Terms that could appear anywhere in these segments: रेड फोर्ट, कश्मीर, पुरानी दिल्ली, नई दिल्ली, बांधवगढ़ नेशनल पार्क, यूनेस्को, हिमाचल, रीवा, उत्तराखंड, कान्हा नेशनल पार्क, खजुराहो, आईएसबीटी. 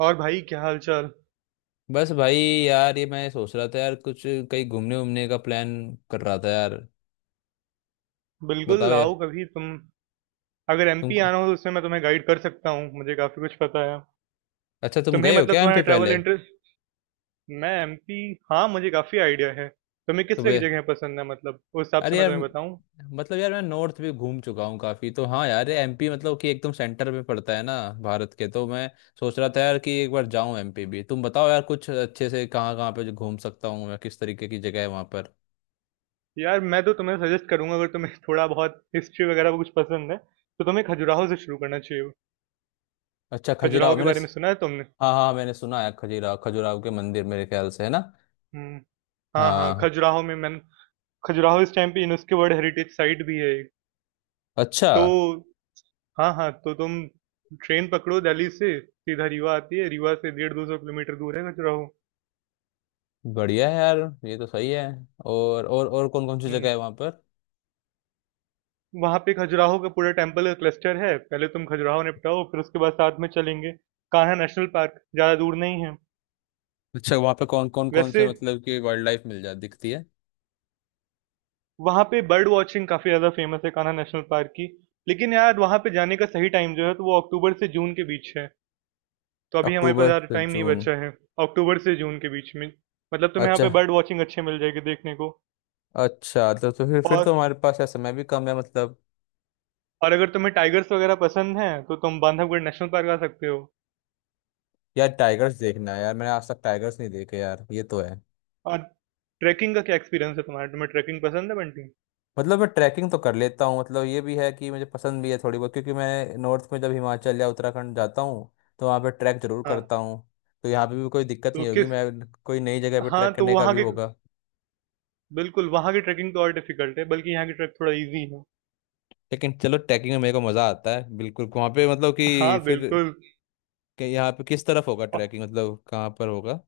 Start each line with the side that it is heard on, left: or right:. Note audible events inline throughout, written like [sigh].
right: और भाई क्या हालचाल?
left: बस भाई यार, ये मैं सोच रहा था यार, कुछ कहीं घूमने उमने का प्लान कर रहा था यार।
right: बिल्कुल
left: बताओ
right: लाओ
left: यार।
right: कभी तुम। अगर
left: तुम
right: एमपी आना हो तो उसमें मैं तुम्हें गाइड कर सकता हूँ, मुझे काफी कुछ पता है।
left: अच्छा, तुम
right: तुम्हें
left: गए हो
right: मतलब
left: क्या
right: तुम्हारा
left: एमपी
right: ट्रैवल
left: पहले?
right: इंटरेस्ट, मैं एमपी, हाँ मुझे काफी आइडिया है। तुम्हें किस तरह की
left: सुबह।
right: जगह पसंद है? मतलब उस हिसाब से
left: अरे
right: मैं
left: यार।
right: तुम्हें बताऊँ।
left: मतलब यार, मैं नॉर्थ भी घूम चुका हूँ काफी। तो हाँ यार, एमपी मतलब कि एकदम सेंटर में पड़ता है ना भारत के। तो मैं सोच रहा था यार कि एक बार जाऊँ एमपी भी। तुम बताओ यार, कुछ अच्छे से कहाँ कहाँ पे जो घूम सकता हूँ मैं, किस तरीके की जगह है वहाँ पर।
right: यार मैं तो तुम्हें सजेस्ट करूंगा, अगर तुम्हें [laughs] थोड़ा बहुत हिस्ट्री वगैरह को कुछ पसंद है तो तुम्हें खजुराहो से शुरू करना चाहिए।
left: अच्छा खजुराहो,
right: खजुराहो के
left: मैंने
right: बारे में सुना है तुमने?
left: हाँ हाँ, मैंने सुना है खजुराहो। खजुराहो के मंदिर मेरे ख्याल से है ना।
right: हम्म। हाँ हाँ,
left: हाँ।
right: खजुराहो में मैंने, खजुराहो इस टाइम पे यूनेस्को वर्ल्ड हेरिटेज साइट भी है एक।
left: अच्छा।
right: तो हाँ हाँ, तो तुम ट्रेन पकड़ो, दिल्ली से सीधा रीवा आती है। रीवा से 150-200 किलोमीटर दूर है खजुराहो।
left: बढ़िया है यार, ये तो सही है। और कौन कौन सी जगह
right: हम्म।
left: है वहाँ पर?
right: वहां पे खजुराहो का पूरा टेम्पल क्लस्टर है। पहले तुम खजुराहो निपटाओ, फिर उसके बाद साथ में चलेंगे। कान्हा नेशनल पार्क ज्यादा दूर नहीं है
left: अच्छा, वहाँ पे कौन कौन कौन से
right: वैसे।
left: मतलब कि वाइल्ड लाइफ मिल जा दिखती है?
right: वहां पे बर्ड वॉचिंग काफी ज्यादा फेमस है कान्हा नेशनल पार्क की। लेकिन यार वहां पे जाने का सही टाइम जो है तो वो अक्टूबर से जून के बीच है। तो अभी हमारे पास
left: अक्टूबर
right: ज्यादा
left: से
right: टाइम नहीं
left: जून?
right: बचा है। अक्टूबर से जून के बीच में मतलब तुम्हें यहाँ
left: अच्छा।
right: पे बर्ड वॉचिंग अच्छे मिल जाएगी देखने को।
left: अच्छा, तो फिर
right: और
left: तो हमारे पास यार समय भी कम है मतलब।
right: और अगर तुम्हें टाइगर्स वगैरह पसंद हैं तो तुम बांधवगढ़ नेशनल पार्क आ सकते हो।
left: यार टाइगर्स देखना है यार, मैंने आज तक टाइगर्स नहीं देखे यार। ये तो है।
right: और ट्रैकिंग का क्या एक्सपीरियंस है तुम्हारा? तुम्हें ट्रैकिंग पसंद है बंटी?
left: मतलब मैं ट्रैकिंग तो कर लेता हूँ, मतलब ये भी है कि मुझे पसंद भी है थोड़ी बहुत, क्योंकि मैं नॉर्थ में जब हिमाचल या उत्तराखंड जाता हूँ तो वहाँ पे ट्रैक जरूर
right: हाँ,
left: करता हूँ। तो यहाँ पे भी कोई दिक्कत
right: तो
left: नहीं होगी,
right: किस,
left: मैं कोई नई जगह पे
right: हाँ
left: ट्रैक
right: तो
left: करने का
right: वहाँ
left: भी
right: के,
left: होगा।
right: बिल्कुल वहाँ की ट्रैकिंग तो और डिफिकल्ट है, बल्कि यहाँ की ट्रैक थोड़ा इजी है।
left: लेकिन चलो, ट्रैकिंग में मेरे को मज़ा आता है बिल्कुल। वहाँ पे मतलब कि
right: हाँ
left: फिर,
right: बिल्कुल।
left: कि यहाँ पे किस तरफ होगा
right: और
left: ट्रैकिंग, मतलब कहाँ पर होगा।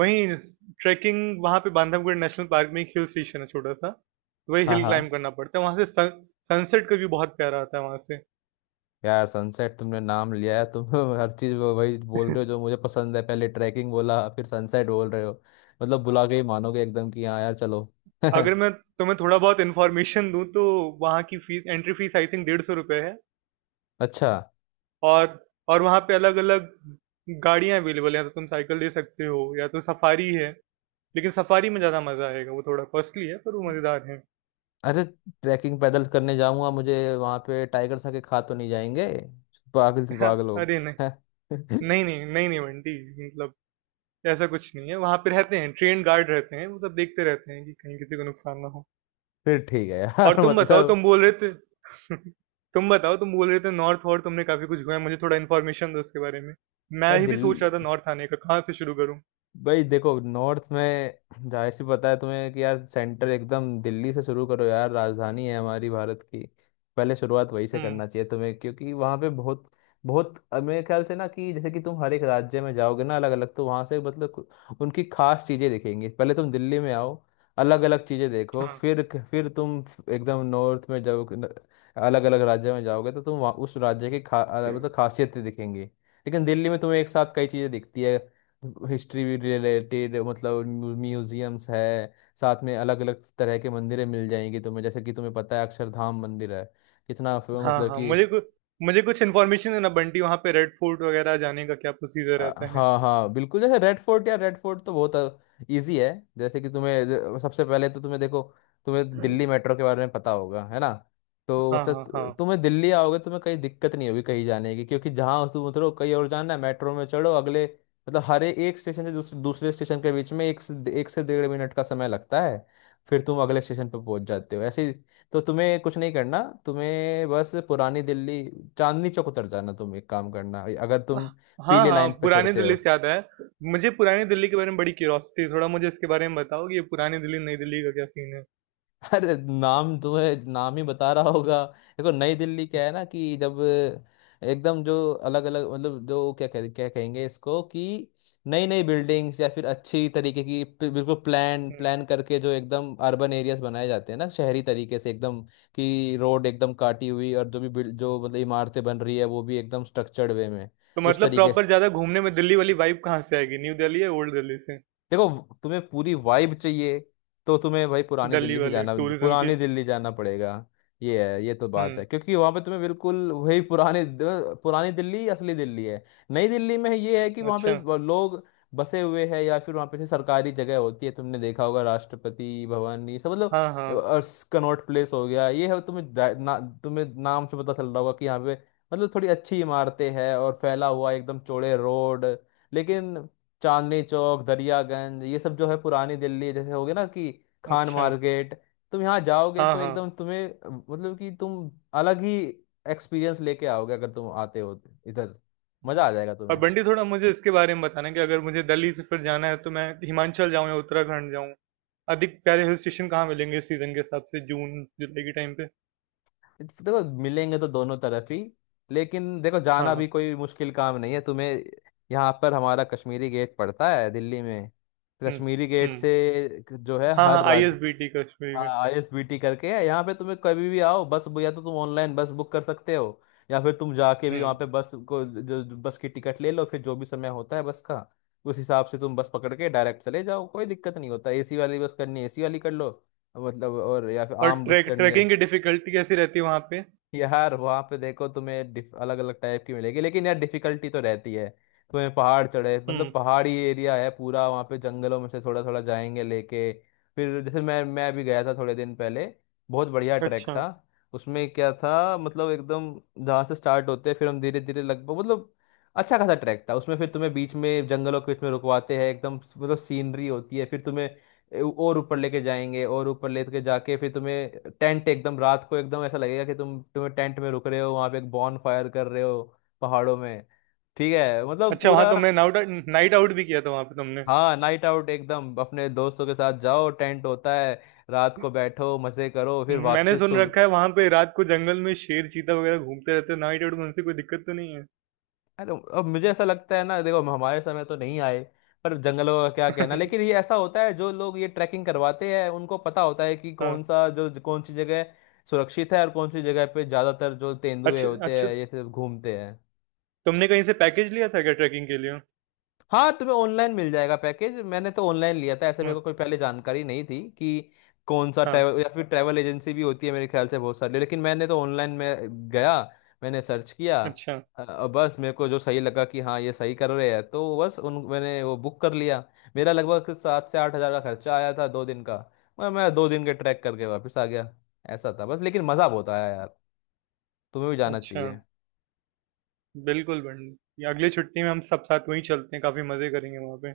right: वहीं, ट्रैकिंग वहाँ पे बांधवगढ़ नेशनल पार्क में एक हिल स्टेशन है छोटा सा, तो वही
left: हाँ
right: हिल
left: हाँ।
right: क्लाइंब करना पड़ता है। वहाँ से सनसेट का व्यू बहुत प्यारा आता है वहाँ से।
left: यार सनसेट तुमने नाम लिया है तुम। [laughs] हर चीज़ वो वही बोल रहे हो जो मुझे पसंद है, पहले ट्रैकिंग बोला फिर सनसेट बोल रहे हो। मतलब बुला के ही मानोगे एकदम, कि हाँ यार चलो। [laughs]
right: अगर मैं तुम्हें थोड़ा बहुत इन्फॉर्मेशन दूँ तो वहाँ की fees, entry fees I think 150 रुपये है।
left: अच्छा।
right: और और वहाँ पे अलग-अलग गाड़ियाँ अवेलेबल हैं, या तो तुम साइकिल ले सकते हो या तो सफारी है। लेकिन सफारी में ज़्यादा मज़ा आएगा, वो थोड़ा कॉस्टली है पर वो मज़ेदार है।
left: अरे, ट्रैकिंग पैदल करने जाऊंगा मुझे वहाँ पे, टाइगर आके खा तो नहीं जाएंगे? पागल से
right: [laughs]
left: पागल लोग।
right: अरे नहीं नहीं
left: [laughs]
right: नहीं नहीं नहीं बंटी, मतलब ऐसा कुछ नहीं है। वहाँ पे रहते हैं, ट्रेन गार्ड रहते हैं, वो सब देखते रहते हैं कि कहीं किसी को नुकसान ना हो।
left: फिर ठीक है
right: और
left: यार। [laughs]
right: तुम बताओ, तुम
left: मतलब।
right: बोल रहे थे, [laughs] तुम बताओ, तुम बोल रहे थे नॉर्थ और तुमने काफ़ी कुछ घुमा है, मुझे थोड़ा इन्फॉर्मेशन दो उसके बारे में।
left: यार
right: मैं ही भी
left: दिल
right: सोच रहा था नॉर्थ आने का कहाँ से शुरू करूँ।
left: भाई देखो, नॉर्थ में जाहिर सी पता है तुम्हें कि यार, सेंटर एकदम दिल्ली से शुरू करो यार, राजधानी है हमारी भारत की। पहले शुरुआत वहीं से
right: हम्म।
left: करना चाहिए तुम्हें, क्योंकि वहाँ पे बहुत बहुत मेरे ख्याल से ना कि जैसे कि तुम हर एक राज्य में जाओगे ना अलग अलग, तो वहाँ से मतलब उनकी खास चीज़ें दिखेंगी। पहले तुम दिल्ली में आओ, अलग अलग चीज़ें देखो।
right: हाँ
left: फिर तुम एकदम नॉर्थ में जाओ। अलग अलग राज्य में जाओगे तो तुम वहाँ उस राज्य की मतलब खासियतें दिखेंगी। लेकिन दिल्ली में तुम्हें एक साथ कई चीज़ें दिखती है। हिस्ट्री भी रिलेटेड मतलब, म्यूजियम्स है, साथ में अलग अलग तरह के मंदिरें मिल जाएंगी तुम्हें, जैसे कि तुम्हें पता है अक्षरधाम मंदिर है कितना
right: हाँ,
left: मतलब
right: हाँ,
left: कि।
right: मुझे कुछ इन्फॉर्मेशन है ना बंटी, वहाँ पे रेड फोर्ट वगैरह जाने का क्या प्रोसीजर रहता है?
left: हाँ हाँ बिल्कुल, जैसे रेड फोर्ट, या रेड फोर्ट तो बहुत इजी है। जैसे कि तुम्हें सबसे पहले तो तुम्हें देखो, तुम्हें दिल्ली मेट्रो के बारे में पता होगा है ना? तो
right: हाँ,
left: मतलब
right: हाँ, हाँ।
left: तुम्हें दिल्ली आओगे तो तुम्हें कहीं दिक्कत नहीं होगी कहीं जाने की, क्योंकि जहाँ तुम उतरो कहीं और जाना है, मेट्रो में चढ़ो अगले। मतलब हर एक स्टेशन से दूसरे स्टेशन के बीच में एक से डेढ़ मिनट का समय लगता है। फिर तुम अगले स्टेशन पर पहुंच जाते हो ऐसे ही। तो तुम्हें कुछ नहीं करना, तुम्हें बस पुरानी दिल्ली चांदनी चौक उतर जाना। तुम एक काम करना, अगर
right: अह,
left: तुम
right: हाँ,
left: पीले
right: हाँ,
left: लाइन पे
right: पुरानी
left: चढ़ते
right: दिल्ली
left: हो।
right: से याद आया। मुझे पुरानी दिल्ली के बारे में बड़ी क्यूरियोसिटी है, थोड़ा मुझे इसके बारे में बताओ कि ये पुरानी दिल्ली, नई दिल्ली का क्या सीन है?
left: [laughs] अरे नाम, तुम्हें नाम ही बता रहा होगा। देखो नई दिल्ली क्या है ना कि जब एकदम जो अलग अलग मतलब, जो क्या कहेंगे इसको, कि नई नई बिल्डिंग्स, या फिर अच्छी तरीके की बिल्कुल प्लान
right: हुँ।
left: प्लान करके जो एकदम अर्बन एरियाज बनाए जाते हैं ना, शहरी तरीके से एकदम। कि रोड एकदम काटी हुई, और जो भी जो मतलब इमारतें बन रही है वो भी एकदम स्ट्रक्चर्ड वे में।
right: तो
left: उस
right: मतलब
left: तरीके।
right: प्रॉपर ज़्यादा घूमने में दिल्ली वाली वाइब कहाँ से आएगी? न्यू दिल्ली या ओल्ड दिल्ली से?
left: देखो तुम्हें पूरी वाइब चाहिए तो तुम्हें भाई पुरानी
right: दिल्ली
left: दिल्ली ही
right: वाली
left: जाना।
right: टूरिज़्म की?
left: पुरानी दिल्ली जाना पड़ेगा। ये है, ये तो बात है,
right: हुँ,
left: क्योंकि वहां पे तुम्हें बिल्कुल वही पुरानी। पुरानी दिल्ली असली दिल्ली है। नई दिल्ली में ये है कि वहां पे
right: अच्छा।
left: वो लोग बसे हुए हैं, या फिर वहां पे जैसे सरकारी जगह होती है, तुमने देखा होगा राष्ट्रपति भवन ये सब मतलब।
right: हाँ, हाँ,
left: और कनॉट प्लेस हो गया, ये है तुम्हें ना, तुम्हें नाम से पता चल रहा होगा कि यहाँ पे मतलब थोड़ी अच्छी इमारतें हैं और फैला हुआ एकदम चौड़े रोड। लेकिन चांदनी चौक, दरियागंज, ये सब जो है पुरानी दिल्ली जैसे हो गया ना, कि खान
right: अच्छा।
left: मार्केट। तुम यहाँ जाओगे
right: हाँ,
left: तो
right: हाँ।
left: एकदम तुम्हें मतलब कि तुम अलग ही एक्सपीरियंस लेके आओगे, अगर तुम आते हो तो इधर। मजा आ जाएगा
right: और
left: तुम्हें।
right: बंटी थोड़ा मुझे इसके बारे में बताना कि अगर मुझे दिल्ली से फिर जाना है तो मैं हिमाचल जाऊँ या उत्तराखंड जाऊँ? अधिक प्यारे हिल स्टेशन कहाँ मिलेंगे इस सीजन के हिसाब से जून जुलाई के टाइम पे?
left: देखो मिलेंगे तो दोनों तरफ ही। लेकिन देखो, जाना भी
right: हाँ।
left: कोई मुश्किल काम नहीं है तुम्हें। यहाँ पर हमारा कश्मीरी गेट पड़ता है दिल्ली में, तो
right: हुँ,
left: कश्मीरी गेट
right: हुँ,
left: से जो है
right: हाँ
left: हर
right: हाँ
left: राज्य।
right: आईएसबीटी कश्मीर
left: हाँ,
right: में।
left: आईएसबीटी करके है यहाँ पे, तुम्हें कभी भी आओ बस, या तो तुम ऑनलाइन बस बुक कर सकते हो, या फिर तुम जाके भी वहाँ
right: हुँ।
left: पे बस को जो जो बस की टिकट ले लो। फिर जो भी समय होता है बस का, उस हिसाब से तुम बस पकड़ के डायरेक्ट चले जाओ, कोई दिक्कत नहीं होता। एसी वाली बस करनी है, एसी वाली कर लो, मतलब और, या फिर
right: और
left: आम बस करनी है।
right: ट्रैकिंग की डिफिकल्टी कैसी रहती है वहाँ पे?
left: यार वहां पे देखो तुम्हें अलग अलग टाइप की मिलेगी, लेकिन यार डिफिकल्टी तो रहती है। तुम्हें पहाड़ चढ़े मतलब,
right: हुँ।
left: पहाड़ी एरिया है पूरा वहां पे, जंगलों में से थोड़ा थोड़ा जाएंगे लेके। फिर जैसे मैं भी गया था थोड़े दिन पहले। बहुत बढ़िया ट्रैक
right: अच्छा।
left: था। उसमें क्या था मतलब एकदम, जहाँ से स्टार्ट होते हैं फिर हम धीरे धीरे लगभग, मतलब अच्छा खासा ट्रैक था उसमें। फिर तुम्हें बीच में जंगलों के बीच में रुकवाते हैं एकदम, मतलब सीनरी होती है। फिर तुम्हें और ऊपर लेके जाएंगे, और ऊपर लेके जाके फिर तुम्हें टेंट, एकदम रात को, एकदम ऐसा लगेगा कि तुम्हें टेंट में रुक रहे हो, वहां पे एक बॉन फायर कर रहे हो पहाड़ों में। ठीक है, मतलब
right: अच्छा वहाँ
left: पूरा।
right: तुमने नाउट नाइट आउट भी किया था वहाँ पे तुमने?
left: हाँ, नाइट आउट एकदम, अपने दोस्तों के साथ जाओ, टेंट होता है, रात को बैठो मजे करो,
right: हुँ,
left: फिर
right: मैंने
left: वापस
right: सुन
left: सुबह।
right: रखा है वहाँ पे रात को जंगल में शेर चीता वगैरह घूमते रहते हैं, नाइट आउट में उनसे कोई दिक्कत तो नहीं है?
left: अरे, अब मुझे ऐसा लगता है ना, देखो हमारे समय तो नहीं आए, पर जंगलों का क्या कहना। लेकिन
right: [laughs]
left: ये ऐसा होता है, जो लोग ये ट्रैकिंग करवाते हैं उनको पता होता है कि कौन
right: हाँ।
left: सा जो कौन सी जगह सुरक्षित है और कौन सी जगह पे ज्यादातर जो तेंदुए
right: अच्छा
left: होते
right: अच्छा,
left: हैं ये सिर्फ घूमते हैं।
right: तुमने कहीं से पैकेज लिया था क्या ट्रैकिंग के लिए?
left: हाँ, तुम्हें ऑनलाइन मिल जाएगा पैकेज। मैंने तो ऑनलाइन लिया था ऐसे, मेरे
right: हाँ।
left: को कोई पहले जानकारी नहीं थी कि कौन सा
right: हाँ,
left: ट्रैवल, या फिर ट्रैवल एजेंसी भी होती है मेरे ख्याल से बहुत सारी, लेकिन मैंने तो ऑनलाइन में गया। मैंने सर्च किया।
right: अच्छा
left: बस मेरे को जो सही लगा कि हाँ ये सही कर रहे हैं, तो बस उन मैंने वो बुक कर लिया। मेरा लगभग 7 से 8 हज़ार का खर्चा आया था, 2 दिन का। मैं 2 दिन के ट्रैक करके वापस आ गया, ऐसा था बस। लेकिन मज़ा बहुत आया यार, तुम्हें भी जाना
right: अच्छा।
left: चाहिए।
right: बिल्कुल बंटी। अगली छुट्टी में हम सब साथ वहीं चलते हैं, काफी मजे करेंगे वहां पे।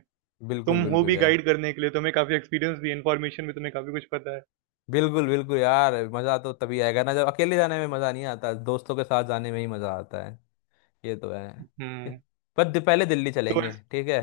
left: बिल्कुल
right: तुम हो
left: बिल्कुल
right: भी
left: यार।
right: गाइड करने के लिए, तुम्हें काफी एक्सपीरियंस भी है, इन्फॉर्मेशन भी तुम्हें काफी कुछ पता है।
left: बिल्कुल बिल्कुल यार, मज़ा तो तभी आएगा ना, जब अकेले जाने में मज़ा नहीं आता, दोस्तों के साथ जाने में ही मज़ा आता है। ये तो है। ये-
right: हम्म।
left: पर पहले दिल्ली
right: तो
left: चलेंगे,
right: इस-,
left: ठीक है?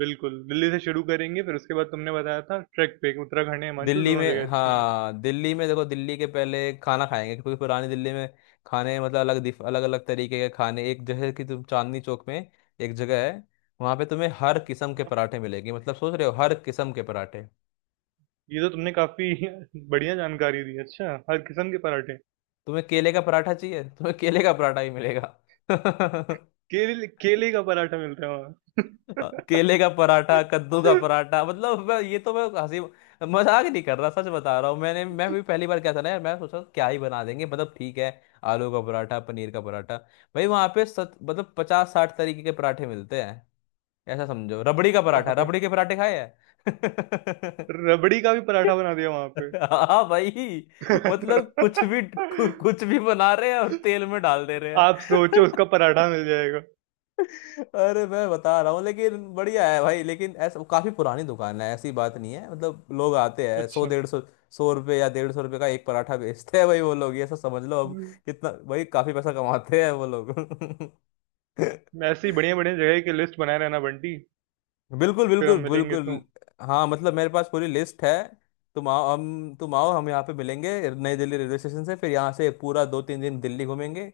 right: बिल्कुल दिल्ली से शुरू करेंगे, फिर उसके बाद तुमने बताया था ट्रैक पे उत्तराखंड या हिमाचल
left: दिल्ली
right: दोनों जगह
left: में,
right: अच्छी हैं।
left: हाँ दिल्ली में देखो, दिल्ली के पहले खाना खाएंगे, क्योंकि पुरानी दिल्ली में खाने मतलब अलग अलग अलग तरीके के खाने। एक, जैसे कि तुम चांदनी चौक में, एक जगह है, वहाँ पे तुम्हें हर किस्म के पराठे मिलेंगे। मतलब सोच रहे हो, हर किस्म के पराठे।
right: ये तो तुमने काफी [laughs] बढ़िया जानकारी दी, अच्छा हर किस्म के पराठे!
left: तुम्हें केले का पराठा चाहिए, तुम्हें केले का पराठा ही मिलेगा। [laughs]
right: केले केले का पराठा मिलता है वहाँ?
left: केले का पराठा, कद्दू का
right: [laughs]
left: पराठा, मतलब। मैं ये तो मैं हंसी मजाक नहीं कर रहा, सच बता रहा हूँ। मैं भी पहली बार क्या था ना यार, मैं सोचा क्या ही बना देंगे, मतलब ठीक है, आलू का पराठा पनीर का पराठा। भाई वहाँ पे मतलब 50-60 तरीके के पराठे मिलते हैं। ऐसा समझो रबड़ी का पराठा,
right: वहां पे
left: रबड़ी के पराठे खाए हैं।
right: रबड़ी का भी पराठा बना दिया वहां पे?
left: [laughs] हाँ भाई। मतलब कुछ भी
right: [laughs]
left: कुछ भी बना रहे हैं और तेल में डाल दे रहे
right: आप सोचो उसका
left: हैं। [laughs]
right: पराठा मिल जाएगा।
left: अरे, मैं बता रहा हूँ। लेकिन बढ़िया है भाई, लेकिन ऐसा काफी पुरानी दुकान है, ऐसी बात नहीं है। मतलब लोग आते हैं, सौ
right: अच्छा।
left: डेढ़ सौ, 100 रुपये या 150 रुपये का एक पराठा बेचते हैं भाई वो लोग, ये सब समझ लो अब।
right: मैं,
left: कितना भाई, काफी पैसा कमाते हैं वो लोग। [laughs]
right: ऐसे ही बढ़िया-बढ़िया जगह की लिस्ट बनाए रहना बंटी,
left: बिल्कुल
right: फिर हम
left: बिल्कुल
right: मिलेंगे
left: बिल्कुल।
right: तो।
left: हाँ मतलब, मेरे पास पूरी लिस्ट है। तुम आओ, हम यहाँ पे मिलेंगे नई दिल्ली रेलवे स्टेशन से, फिर यहाँ से पूरा 2-3 दिन दिल्ली घूमेंगे,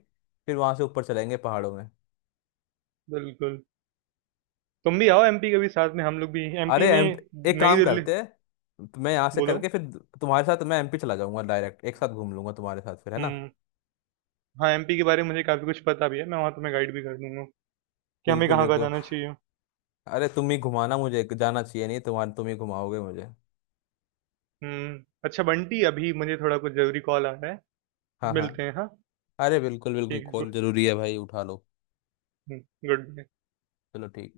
left: फिर वहाँ से ऊपर चलेंगे पहाड़ों में।
right: बिल्कुल। तुम भी आओ एमपी, कभी साथ में हम लोग भी
left: अरे
right: एमपी
left: एम
right: में,
left: एक
right: नई
left: काम
right: दिल्ली,
left: करते हैं, तो मैं यहाँ से
right: बोलो?
left: करके फिर तुम्हारे साथ मैं एमपी चला जाऊंगा डायरेक्ट, एक साथ घूम लूंगा तुम्हारे साथ फिर, है ना?
right: हुँ। हाँ, एमपी के बारे में मुझे काफ़ी कुछ पता भी है। मैं वहाँ तुम्हें गाइड भी कर दूँगा कि हमें
left: बिल्कुल
right: कहाँ-कहाँ
left: बिल्कुल।
right: जाना चाहिए।
left: अरे तुम ही घुमाना मुझे, जाना चाहिए नहीं तो, तुम ही घुमाओगे मुझे।
right: हुँ। अच्छा बंटी अभी मुझे थोड़ा कुछ ज़रूरी कॉल आ रहा है।
left: हाँ हाँ।
right: मिलते हैं हाँ?
left: अरे बिल्कुल बिल्कुल,
right: ठीक है,
left: कॉल
right: गुड,
left: जरूरी है भाई, उठा लो।
right: हुँ, गुड बाय।
left: चलो ठीक।